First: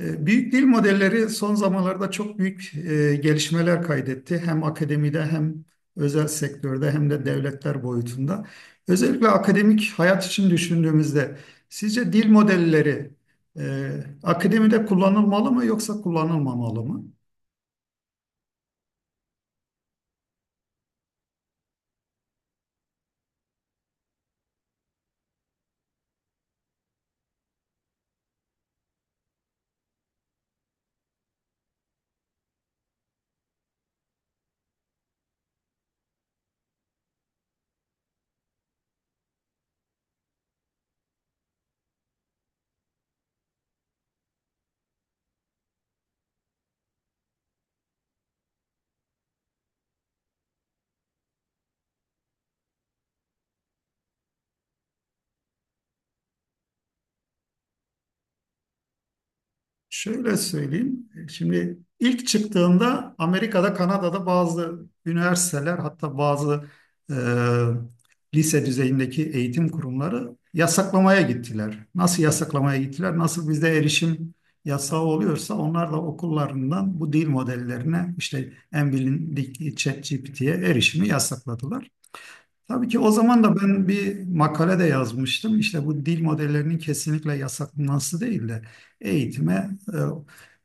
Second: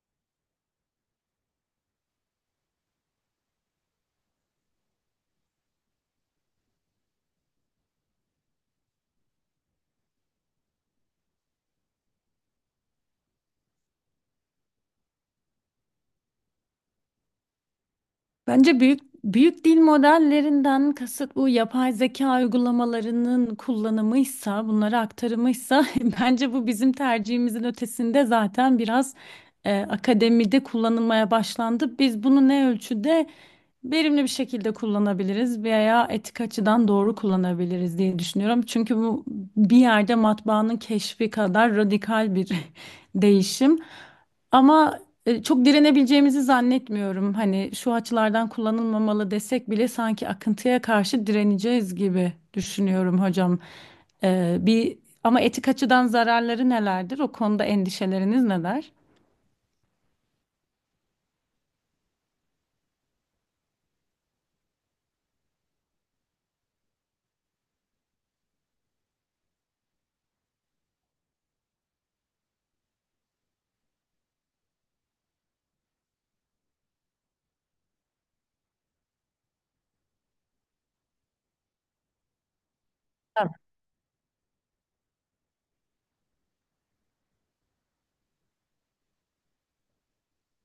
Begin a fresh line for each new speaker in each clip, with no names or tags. Büyük dil modelleri son zamanlarda çok büyük gelişmeler kaydetti. Hem akademide hem özel sektörde hem de devletler boyutunda. Özellikle akademik hayat için düşündüğümüzde sizce dil modelleri e, akademide kullanılmalı mı yoksa kullanılmamalı mı?
Bence büyük dil modellerinden kasıt bu yapay zeka uygulamalarının kullanımıysa, bunlara aktarımıysa bence bu bizim tercihimizin ötesinde zaten biraz akademide kullanılmaya başlandı. Biz bunu ne ölçüde verimli bir şekilde kullanabiliriz veya etik açıdan doğru kullanabiliriz diye düşünüyorum. Çünkü bu bir yerde matbaanın keşfi kadar radikal bir değişim. Ama çok direnebileceğimizi zannetmiyorum. Hani şu açılardan kullanılmamalı desek bile sanki akıntıya karşı direneceğiz gibi düşünüyorum hocam. E, bir ama etik açıdan zararları nelerdir? O konuda endişeleriniz neler?
Şöyle söyleyeyim. Şimdi ilk çıktığında Amerika'da, Kanada'da bazı üniversiteler hatta bazı e, lise düzeyindeki eğitim kurumları yasaklamaya gittiler. Nasıl yasaklamaya gittiler? Nasıl bizde erişim yasağı oluyorsa onlar da okullarından bu dil modellerine işte en bilindik ChatGPT'ye erişimi yasakladılar. Tabii ki o zaman
Tabii.
da ben bir makale de yazmıştım. İşte bu dil modellerinin kesinlikle yasaklanması değil de eğitime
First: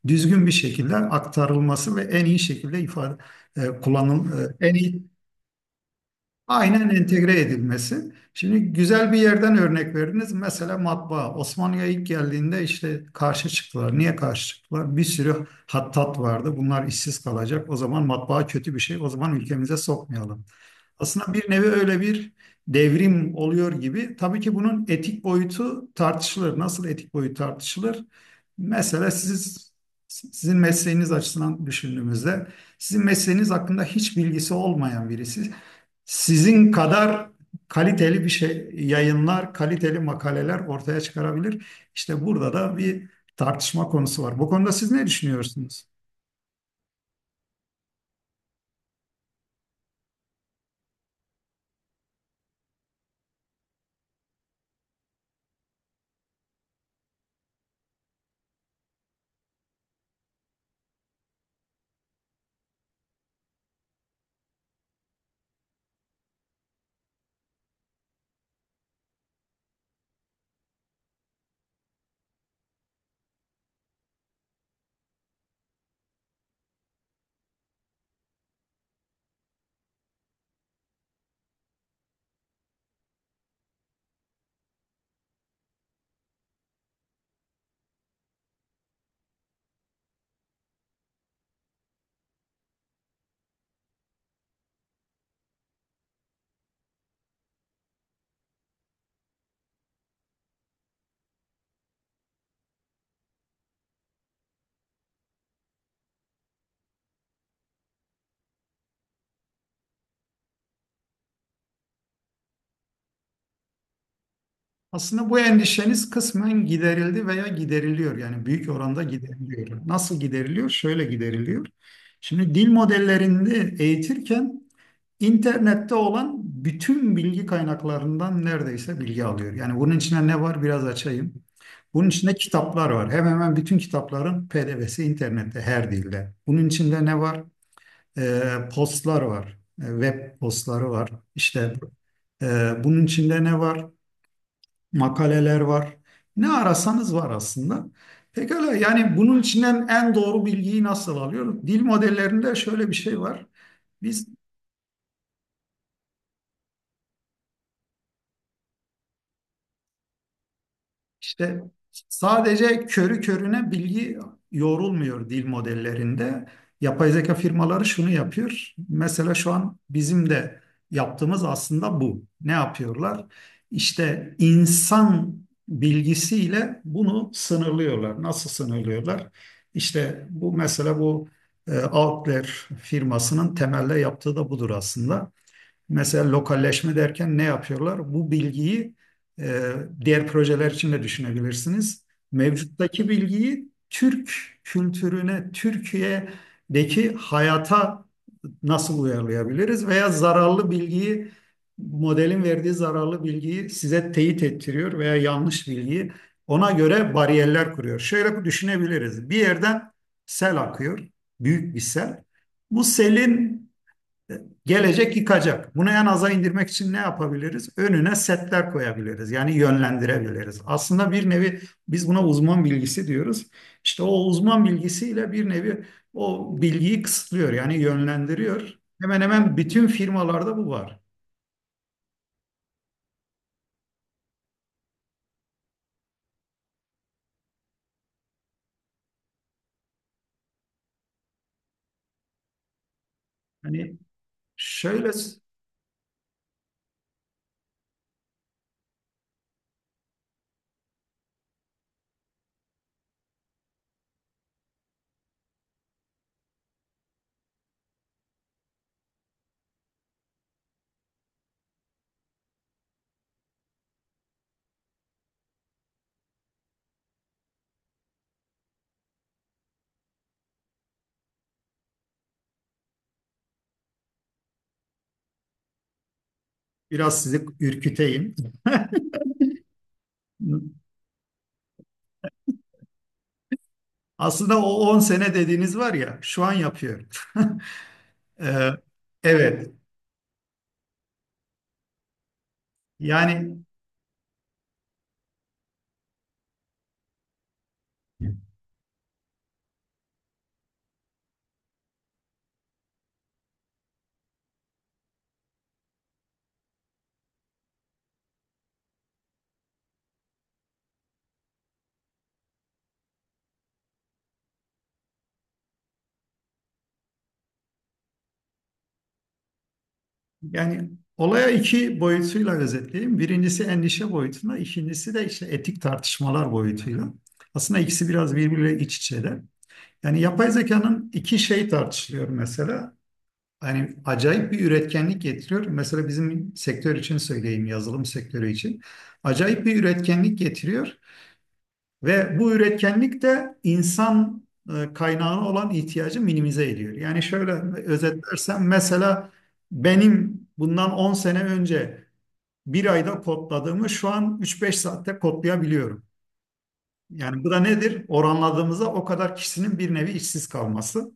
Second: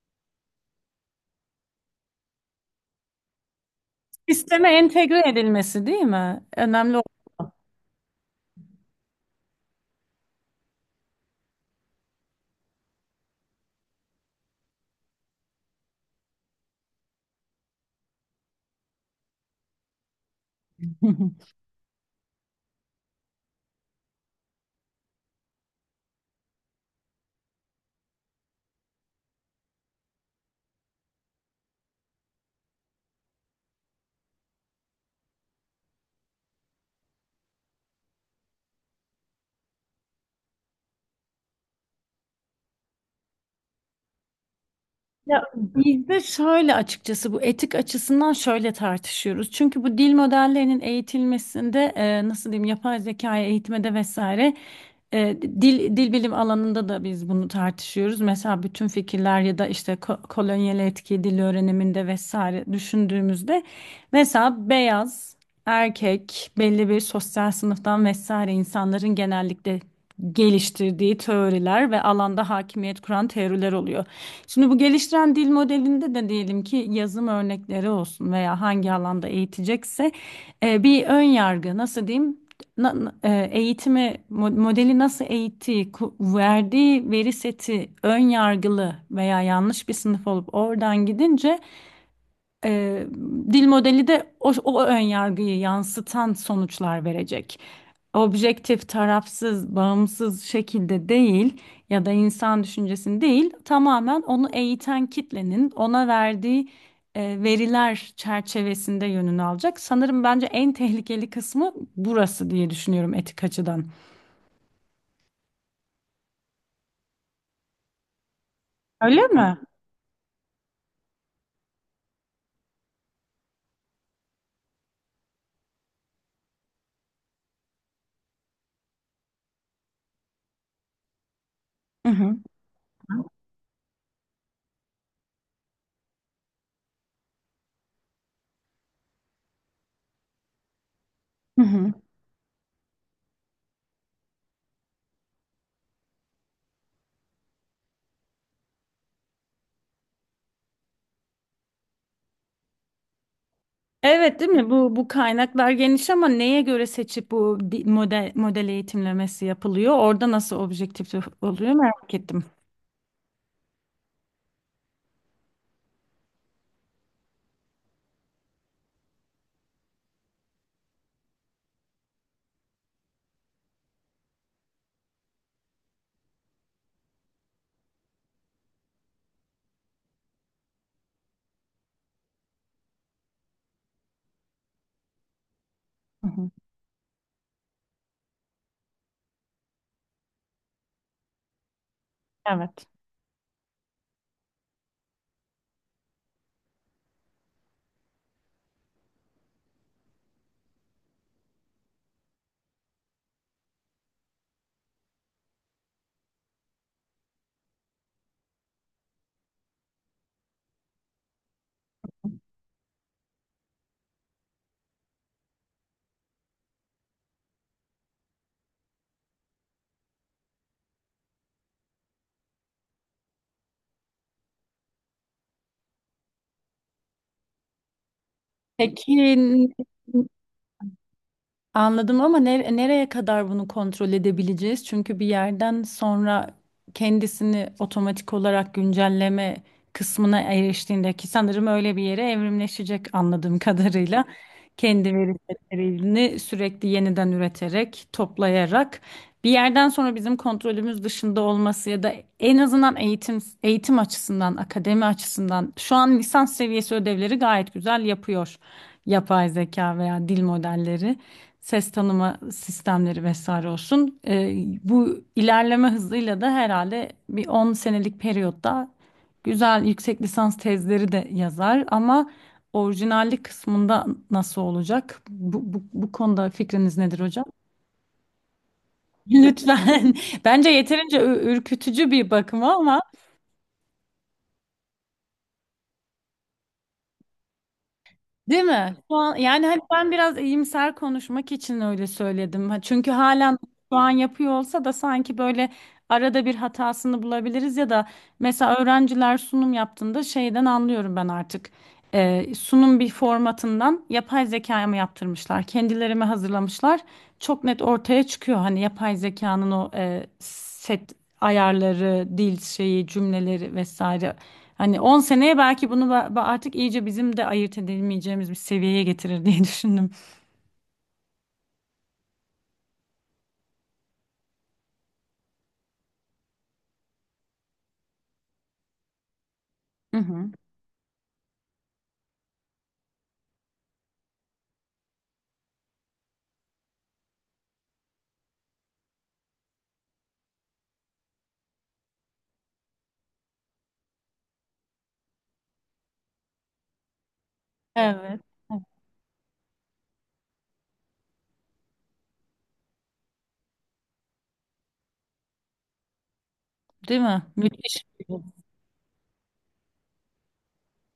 düzgün bir şekilde aktarılması ve en iyi şekilde ifade e, kullanıl e,
Sisteme
en iyi
entegre edilmesi değil mi?
aynen
Önemli.
entegre edilmesi. Şimdi güzel bir yerden örnek verdiniz. Mesela matbaa. Osmanlı'ya ilk geldiğinde işte karşı çıktılar. Niye karşı çıktılar? Bir sürü hattat vardı. Bunlar işsiz kalacak. O zaman matbaa kötü bir şey. O zaman ülkemize sokmayalım. Aslında bir nevi öyle bir devrim oluyor gibi. Tabii ki bunun etik boyutu tartışılır. Nasıl etik boyut tartışılır? Mesela siz sizin mesleğiniz açısından düşündüğümüzde sizin mesleğiniz hakkında hiç bilgisi olmayan birisi sizin kadar kaliteli bir şey yayınlar, kaliteli makaleler ortaya çıkarabilir. İşte burada da bir tartışma konusu var. Bu konuda siz ne
Ya
düşünüyorsunuz?
bizde şöyle açıkçası bu etik açısından şöyle tartışıyoruz. Çünkü bu dil modellerinin eğitilmesinde nasıl diyeyim yapay zekaya eğitmede vesaire dil bilim alanında da biz bunu tartışıyoruz. Mesela bütün fikirler ya da işte kolonyal etki dil öğreniminde vesaire düşündüğümüzde mesela beyaz erkek belli bir sosyal sınıftan vesaire insanların genellikle geliştirdiği teoriler ve alanda hakimiyet kuran teoriler oluyor. Şimdi bu geliştiren dil modelinde de diyelim ki yazım örnekleri olsun veya hangi alanda eğitecekse bir ön yargı nasıl diyeyim modeli nasıl eğittiği verdiği veri seti ön yargılı veya yanlış bir sınıf olup oradan gidince Eee, dil modeli de o ön yargıyı yansıtan sonuçlar verecek. Objektif, tarafsız, bağımsız şekilde değil ya da insan düşüncesini değil, tamamen onu eğiten kitlenin ona verdiği veriler çerçevesinde yönünü alacak. Sanırım bence en tehlikeli kısmı burası diye düşünüyorum etik açıdan.
Aslında bu endişeniz kısmen giderildi veya gideriliyor. Yani büyük oranda
Öyle mi?
gideriliyor. Nasıl gideriliyor? Şöyle gideriliyor. Şimdi dil modellerini eğitirken İnternette olan bütün bilgi kaynaklarından neredeyse bilgi alıyor. Yani bunun içine ne var biraz açayım. Bunun
Hı
içinde
hı.
kitaplar var. Hemen hemen bütün kitapların PDF'si internette her dilde. Bunun içinde ne var? Ee, postlar var. Web postları var.
Hı
İşte
hı.
bunun içinde ne var? Makaleler var. Ne arasanız var aslında. Pekala yani bunun içinden en doğru bilgiyi nasıl alıyoruz? Dil modellerinde şöyle bir şey var. Biz
Evet, değil mi? Bu kaynaklar geniş ama neye göre seçip bu model eğitimlemesi yapılıyor? Orada nasıl objektif
İşte
oluyor merak ettim.
sadece körü körüne bilgi yoğrulmuyor dil modellerinde. Yapay zeka firmaları şunu yapıyor. Mesela şu an bizim de yaptığımız aslında bu. Ne yapıyorlar? İşte insan bilgisiyle bunu sınırlıyorlar. Nasıl sınırlıyorlar? İşte bu mesela bu Outlier firmasının temelde yaptığı da budur aslında.
Hı
Mesela
hı.
lokalleşme derken ne yapıyorlar? Bu bilgiyi e, diğer projeler için de düşünebilirsiniz.
Evet.
Mevcuttaki bilgiyi Türk kültürüne, Türkiye'deki hayata nasıl uyarlayabiliriz? Veya zararlı bilgiyi, modelin verdiği zararlı bilgiyi size teyit ettiriyor veya yanlış bilgiyi ona göre bariyerler kuruyor. Şöyle düşünebiliriz. Bir yerden sel akıyor, büyük bir sel. Bu selin gelecek yıkacak. Bunu en aza indirmek için ne yapabiliriz? Önüne setler koyabiliriz. Yani yönlendirebiliriz. Aslında bir nevi biz buna uzman bilgisi diyoruz. İşte o uzman bilgisiyle bir nevi o bilgiyi kısıtlıyor. Yani yönlendiriyor.
Peki,
Hemen hemen bütün firmalarda bu var.
anladım ama nereye kadar bunu kontrol edebileceğiz? Çünkü bir yerden sonra kendisini otomatik olarak güncelleme kısmına eriştiğinde ki sanırım öyle bir yere evrimleşecek anladığım
Hani
kadarıyla.
şöyle
Kendi veri setlerini sürekli yeniden üreterek, toplayarak bir yerden sonra bizim kontrolümüz dışında olması ya da en azından eğitim açısından, akademi açısından şu an lisans seviyesi ödevleri gayet güzel yapıyor yapay zeka veya dil modelleri ses tanıma sistemleri vesaire olsun. Bu ilerleme hızıyla da herhalde bir 10 senelik periyotta güzel yüksek lisans tezleri de yazar ama orijinallik kısmında nasıl olacak? Bu konuda fikriniz nedir
biraz sizi
hocam?
ürküteyim.
Lütfen. Bence yeterince ürkütücü bir bakıma ama.
Aslında o 10 sene dediğiniz var ya şu an yapıyor.
Değil
Ee,
mi? Şu an, yani
evet.
hani ben biraz iyimser konuşmak için öyle söyledim. Ha, çünkü halen
Yani
şu an yapıyor olsa da sanki böyle arada bir hatasını bulabiliriz ya da mesela öğrenciler sunum yaptığında şeyden anlıyorum ben artık. Sunum bir formatından yapay zekaya mı yaptırmışlar, kendileri mi hazırlamışlar? Çok net ortaya çıkıyor hani yapay zekanın o set ayarları, dil şeyi, cümleleri vesaire. Hani 10 seneye belki bunu artık iyice bizim de ayırt edemeyeceğimiz bir seviyeye getirir diye düşündüm.
Yani olaya iki boyutuyla özetleyeyim. Birincisi endişe boyutuna, ikincisi de işte etik tartışmalar boyutuyla. Aslında ikisi biraz birbiriyle iç içeler.
Hı
Yani yapay
hı.
zekanın iki şey tartışılıyor mesela. Yani acayip bir üretkenlik getiriyor. Mesela bizim sektör için söyleyeyim, yazılım sektörü için. Acayip bir üretkenlik getiriyor. Ve bu üretkenlik de insan kaynağına olan ihtiyacı minimize ediyor. Yani şöyle
Evet.
özetlersem
Evet.
mesela benim bundan 10 sene önce bir ayda kodladığımı şu an üç beş saatte kodlayabiliyorum.
Değil mi?
Yani bu da nedir?
Müthiş.
Oranladığımızda o kadar kişinin bir nevi işsiz kalması.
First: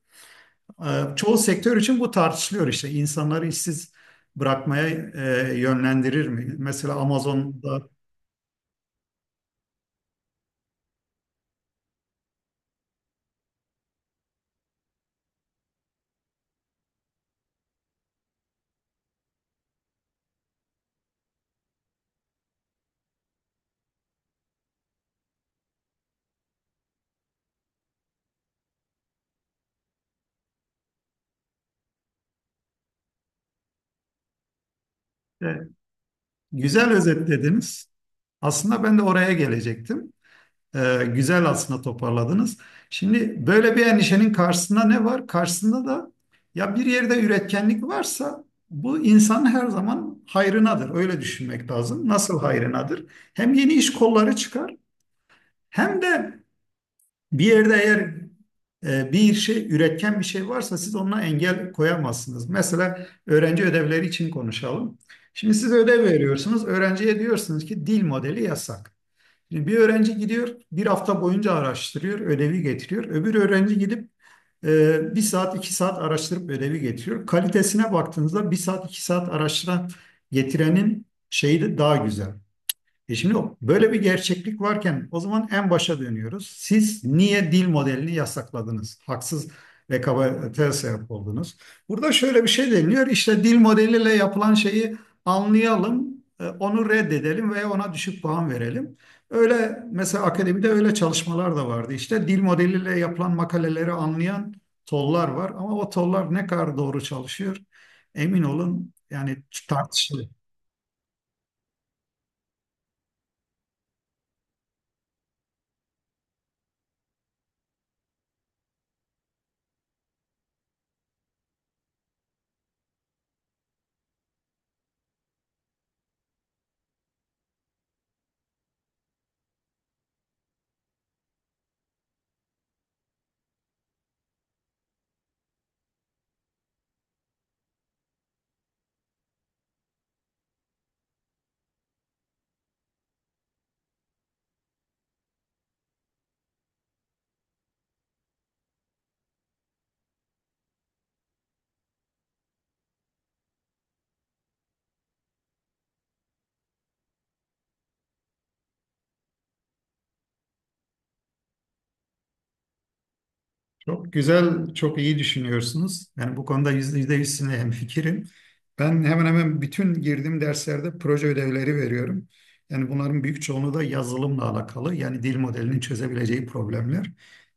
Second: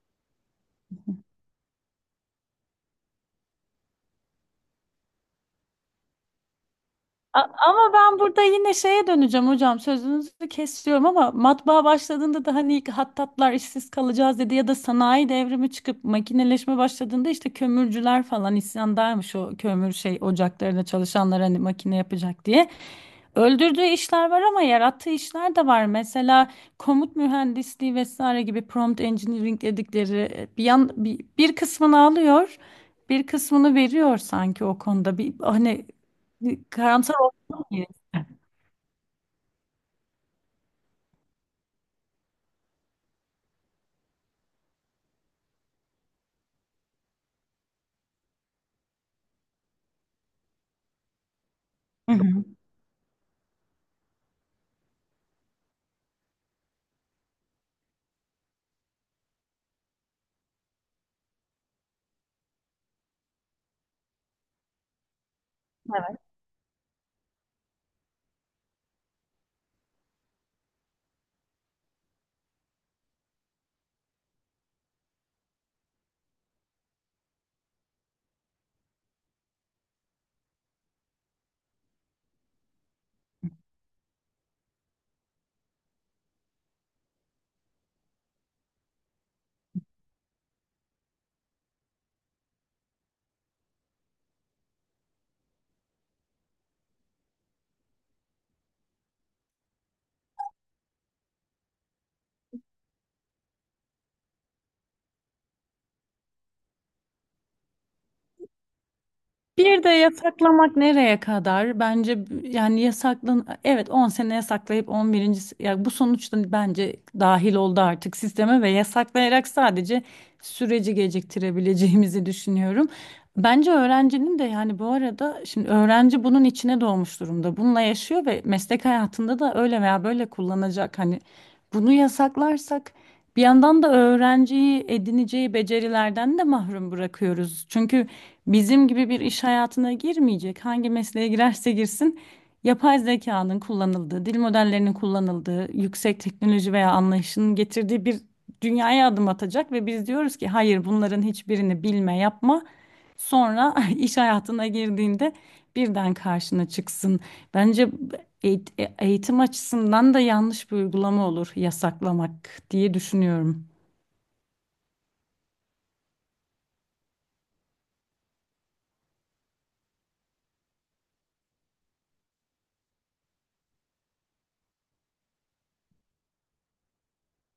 Çoğu sektör için bu tartışılıyor işte. İnsanları işsiz bırakmaya yönlendirir mi? Mesela
A-
Amazon'da
Ama ben burada yine şeye döneceğim hocam, sözünüzü kesiyorum ama matbaa başladığında da hani ilk hattatlar işsiz kalacağız dedi ya da sanayi devrimi çıkıp makineleşme başladığında işte kömürcüler falan isyandaymış o kömür şey ocaklarında çalışanlar hani makine yapacak diye. Öldürdüğü işler var ama yarattığı işler de var. Mesela komut mühendisliği vesaire gibi prompt engineering dedikleri bir kısmını alıyor, bir kısmını veriyor sanki o konuda. Bir
e,
hani
güzel
karamsar.
özetlediniz.
Yes.
Aslında ben de oraya gelecektim. Güzel aslında toparladınız. Şimdi böyle bir endişenin karşısında ne var? Karşısında da ya bir yerde üretkenlik varsa bu insanın her zaman hayrınadır. Öyle düşünmek lazım.
Hı
Nasıl
hı.
hayrınadır? Hem yeni iş kolları çıkar hem de bir yerde eğer bir şey üretken bir şey varsa siz ona engel koyamazsınız. Mesela öğrenci ödevleri için konuşalım. Şimdi siz ödev veriyorsunuz. Öğrenciye diyorsunuz ki dil modeli yasak. Şimdi bir öğrenci gidiyor, bir hafta boyunca araştırıyor, ödevi getiriyor. Öbür öğrenci gidip bir saat, iki saat araştırıp ödevi getiriyor. Kalitesine baktığınızda bir saat, iki saat araştıran getirenin şeyi de daha güzel. Böyle bir gerçeklik varken o zaman en başa dönüyoruz. Siz niye dil modelini yasakladınız? Haksız rekabete sebep oldunuz. Burada şöyle bir şey deniliyor. İşte dil modeliyle yapılan şeyi anlayalım, onu reddedelim veya ona düşük puan verelim. Öyle mesela akademide öyle çalışmalar da vardı. İşte dil modeliyle yapılan makaleleri anlayan tollar var ama o tollar ne kadar doğru çalışıyor emin olun yani
Bir de
tartışılır.
yasaklamak nereye kadar? Bence yani yasaklan evet 10 sene yasaklayıp 11. Ya bu sonuçta bence dahil oldu artık sisteme ve yasaklayarak sadece süreci geciktirebileceğimizi düşünüyorum. Bence öğrencinin de yani bu arada şimdi öğrenci bunun içine doğmuş durumda. Bununla yaşıyor ve meslek hayatında da öyle veya böyle kullanacak. Hani bunu yasaklarsak bir yandan da öğrenciyi edineceği becerilerden de mahrum bırakıyoruz. Çünkü bizim gibi bir iş hayatına girmeyecek. Hangi mesleğe girerse girsin, yapay zekanın kullanıldığı, dil modellerinin kullanıldığı, yüksek teknoloji veya anlayışının getirdiği bir dünyaya adım atacak ve biz diyoruz ki hayır, bunların hiçbirini bilme, yapma. Sonra iş hayatına girdiğinde birden karşına çıksın. Bence eğitim açısından da yanlış bir uygulama olur yasaklamak diye düşünüyorum.
Çok güzel, çok iyi düşünüyorsunuz. Yani bu konuda yüzde yüz sizinle hemfikirim. Ben hemen hemen bütün girdiğim derslerde proje ödevleri veriyorum. Yani bunların büyük çoğunluğu da yazılımla alakalı. Yani dil modelinin çözebileceği problemler.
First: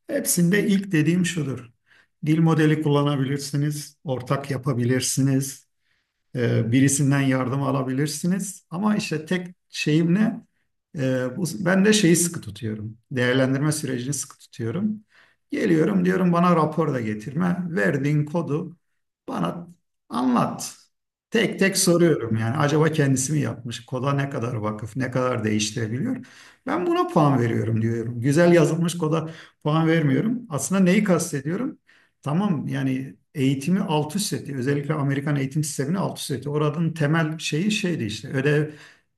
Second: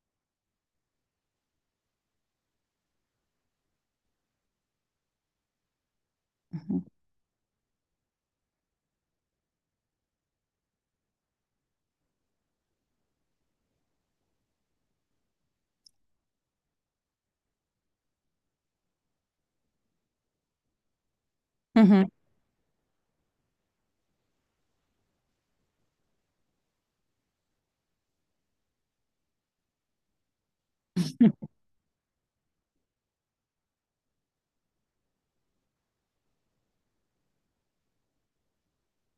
Hepsinde ilk dediğim şudur. Dil modeli kullanabilirsiniz, ortak yapabilirsiniz.
Hı hı.
Birisinden yardım alabilirsiniz. Ama işte tek şeyim ne? Ben de şeyi sıkı tutuyorum. Değerlendirme sürecini sıkı tutuyorum. Geliyorum diyorum bana rapor da getirme. Verdiğin kodu bana anlat. Tek tek
Hı hı.
soruyorum yani acaba kendisi mi yapmış? Koda ne kadar vakıf, ne kadar değiştirebiliyor? Ben buna puan veriyorum diyorum. Güzel yazılmış koda puan vermiyorum. Aslında neyi kastediyorum? Tamam yani eğitimi alt üst etti. Özellikle Amerikan eğitim sistemini alt üst etti. Oranın temel şeyi şeydi işte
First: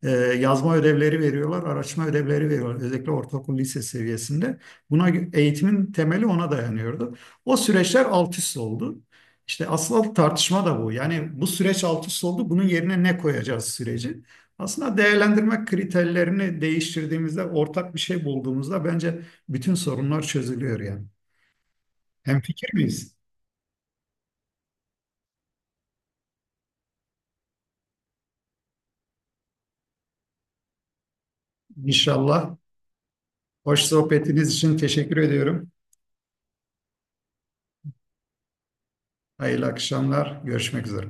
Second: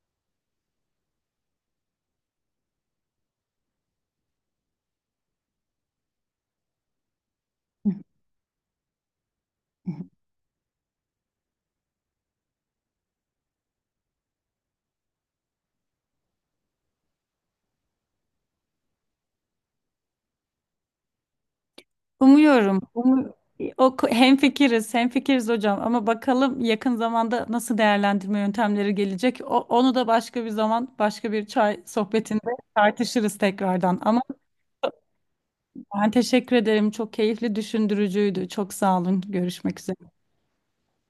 e, yazma ödevleri veriyorlar, araştırma ödevleri veriyorlar. Özellikle ortaokul lise seviyesinde. Eğitimin temeli ona dayanıyordu. O süreçler alt üst oldu. İşte asıl tartışma da bu. Yani bu süreç alt üst oldu. Bunun yerine ne koyacağız süreci? Aslında değerlendirme kriterlerini değiştirdiğimizde, ortak bir şey bulduğumuzda bence bütün sorunlar çözülüyor yani. Hemfikir
Umuyorum.
miyiz?
O, hemfikiriz, hemfikiriz hocam, ama bakalım yakın zamanda nasıl değerlendirme yöntemleri gelecek. O, onu da başka bir zaman, başka bir çay sohbetinde
İnşallah.
tartışırız
Hoş
tekrardan. Ama
sohbetiniz için teşekkür ediyorum.
ben teşekkür ederim. Çok keyifli, düşündürücüydü. Çok sağ olun.
Hayırlı
Görüşmek üzere.
akşamlar. Görüşmek üzere.